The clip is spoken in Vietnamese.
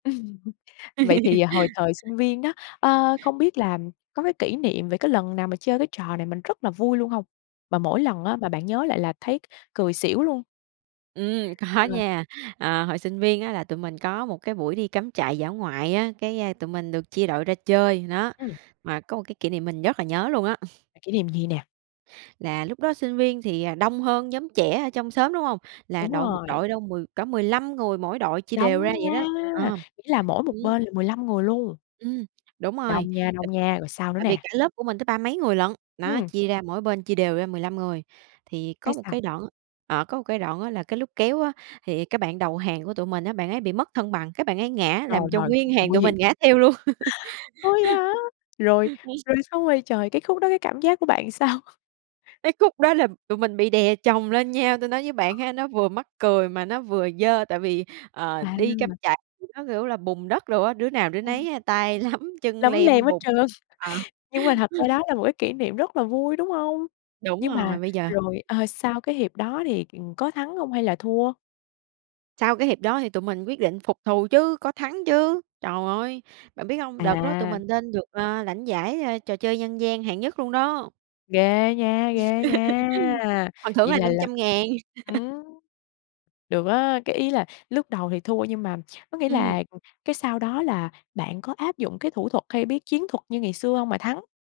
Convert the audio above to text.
Vậy thì hồi thời sinh viên đó, ơ, không biết là có cái kỷ niệm về cái lần nào mà chơi cái trò này mình rất là vui luôn hông? Mà mỗi lần á, mà bạn nhớ lại là thấy c cười xỉu luôn. Ừm, có Ờ. nha. Ờ, hồi sinh viên á là tụi mình có một cái buổi đi cắm trại dã ngoại á, cái tụi mình được chia đội ra chơi. Đó, Ừm. mà có một cái kỷ niệm mình rất là nhớ luôn á. Kỷ niệm gì nè? Là lúc đó sinh viên thì, à, đông hơn nhóm trẻ ở trong xóm, đúng hông? Là Đúng đội một rồi. đội đâu mười cỡ 15 người mỗi đội, chia đều Đông ra nha! vậy đó. Ờ. Nghĩa là mỗi một Ừm. bên là 15 người luôn. Ừm. Đúng rồi, Đông nha, t đông nha. Rồi sao nữa tại vì nè? cả lớp của mình tới ba mấy người lận, đó, Ừm. chia ra mỗi bên, chia đều ra 15 người. Thì Cái có một sao? cái đoạn ờ, có một cái đoạn á là cái lúc kéo á, thì cái bạn đầu hàng của tụi mình á, bạn ấy bị mất thân bằng, cái bạn ấy ngã Rồi, làm cho rồi. Khúc nguyên này hàng nguy tụi hiểm. mình ngã theo luôn. Ủa, vậy hả? Rồi rồi xong rồi trời! Cái khúc đó cái cảm giác của bạn sao? Cái khúc đó là tụi mình bị đè chồng lên nhau, tôi nói với Ờ. bạn ha, nó vừa mắc cười mà nó vừa dơ. Tại vì, ờ, À. đi cắm trại thì nó kiểu là bùn đất đồ á, đứa nào đứa Ừm. nấy tay lấm, chân Lấm lem lem hết bùn. trơn. Ờ. Nhưng mà thật ra đó là một cái kỷ niệm rất là vui, đúng hông? Đúng Nhưng mà rồi, bây giờ rồi, ờ, ừm sau cái hiệp đó thì, ừm, có thắng hông hay là thua? Sau cái hiệp đó thì tụi mình quyết định phục thù chứ, có thắng chứ. Trời ơi! Bạn biết hông? Đợt đó tụi À. mình lên được, ờ, lãnh giải trò chơi dân gian hạng nhất luôn đó. Ghê nha! Ghê nha! Phần thưởng Vậy là là năm là trăm ngàn. ừm, được á! Cái ý là lúc đầu thì thua, nhưng mà, có nghĩa Ừm. là ừm, cái sau đó là bạn có áp dụng cái thủ thuật hay bí chiến thuật như ngày xưa hông mà thắng?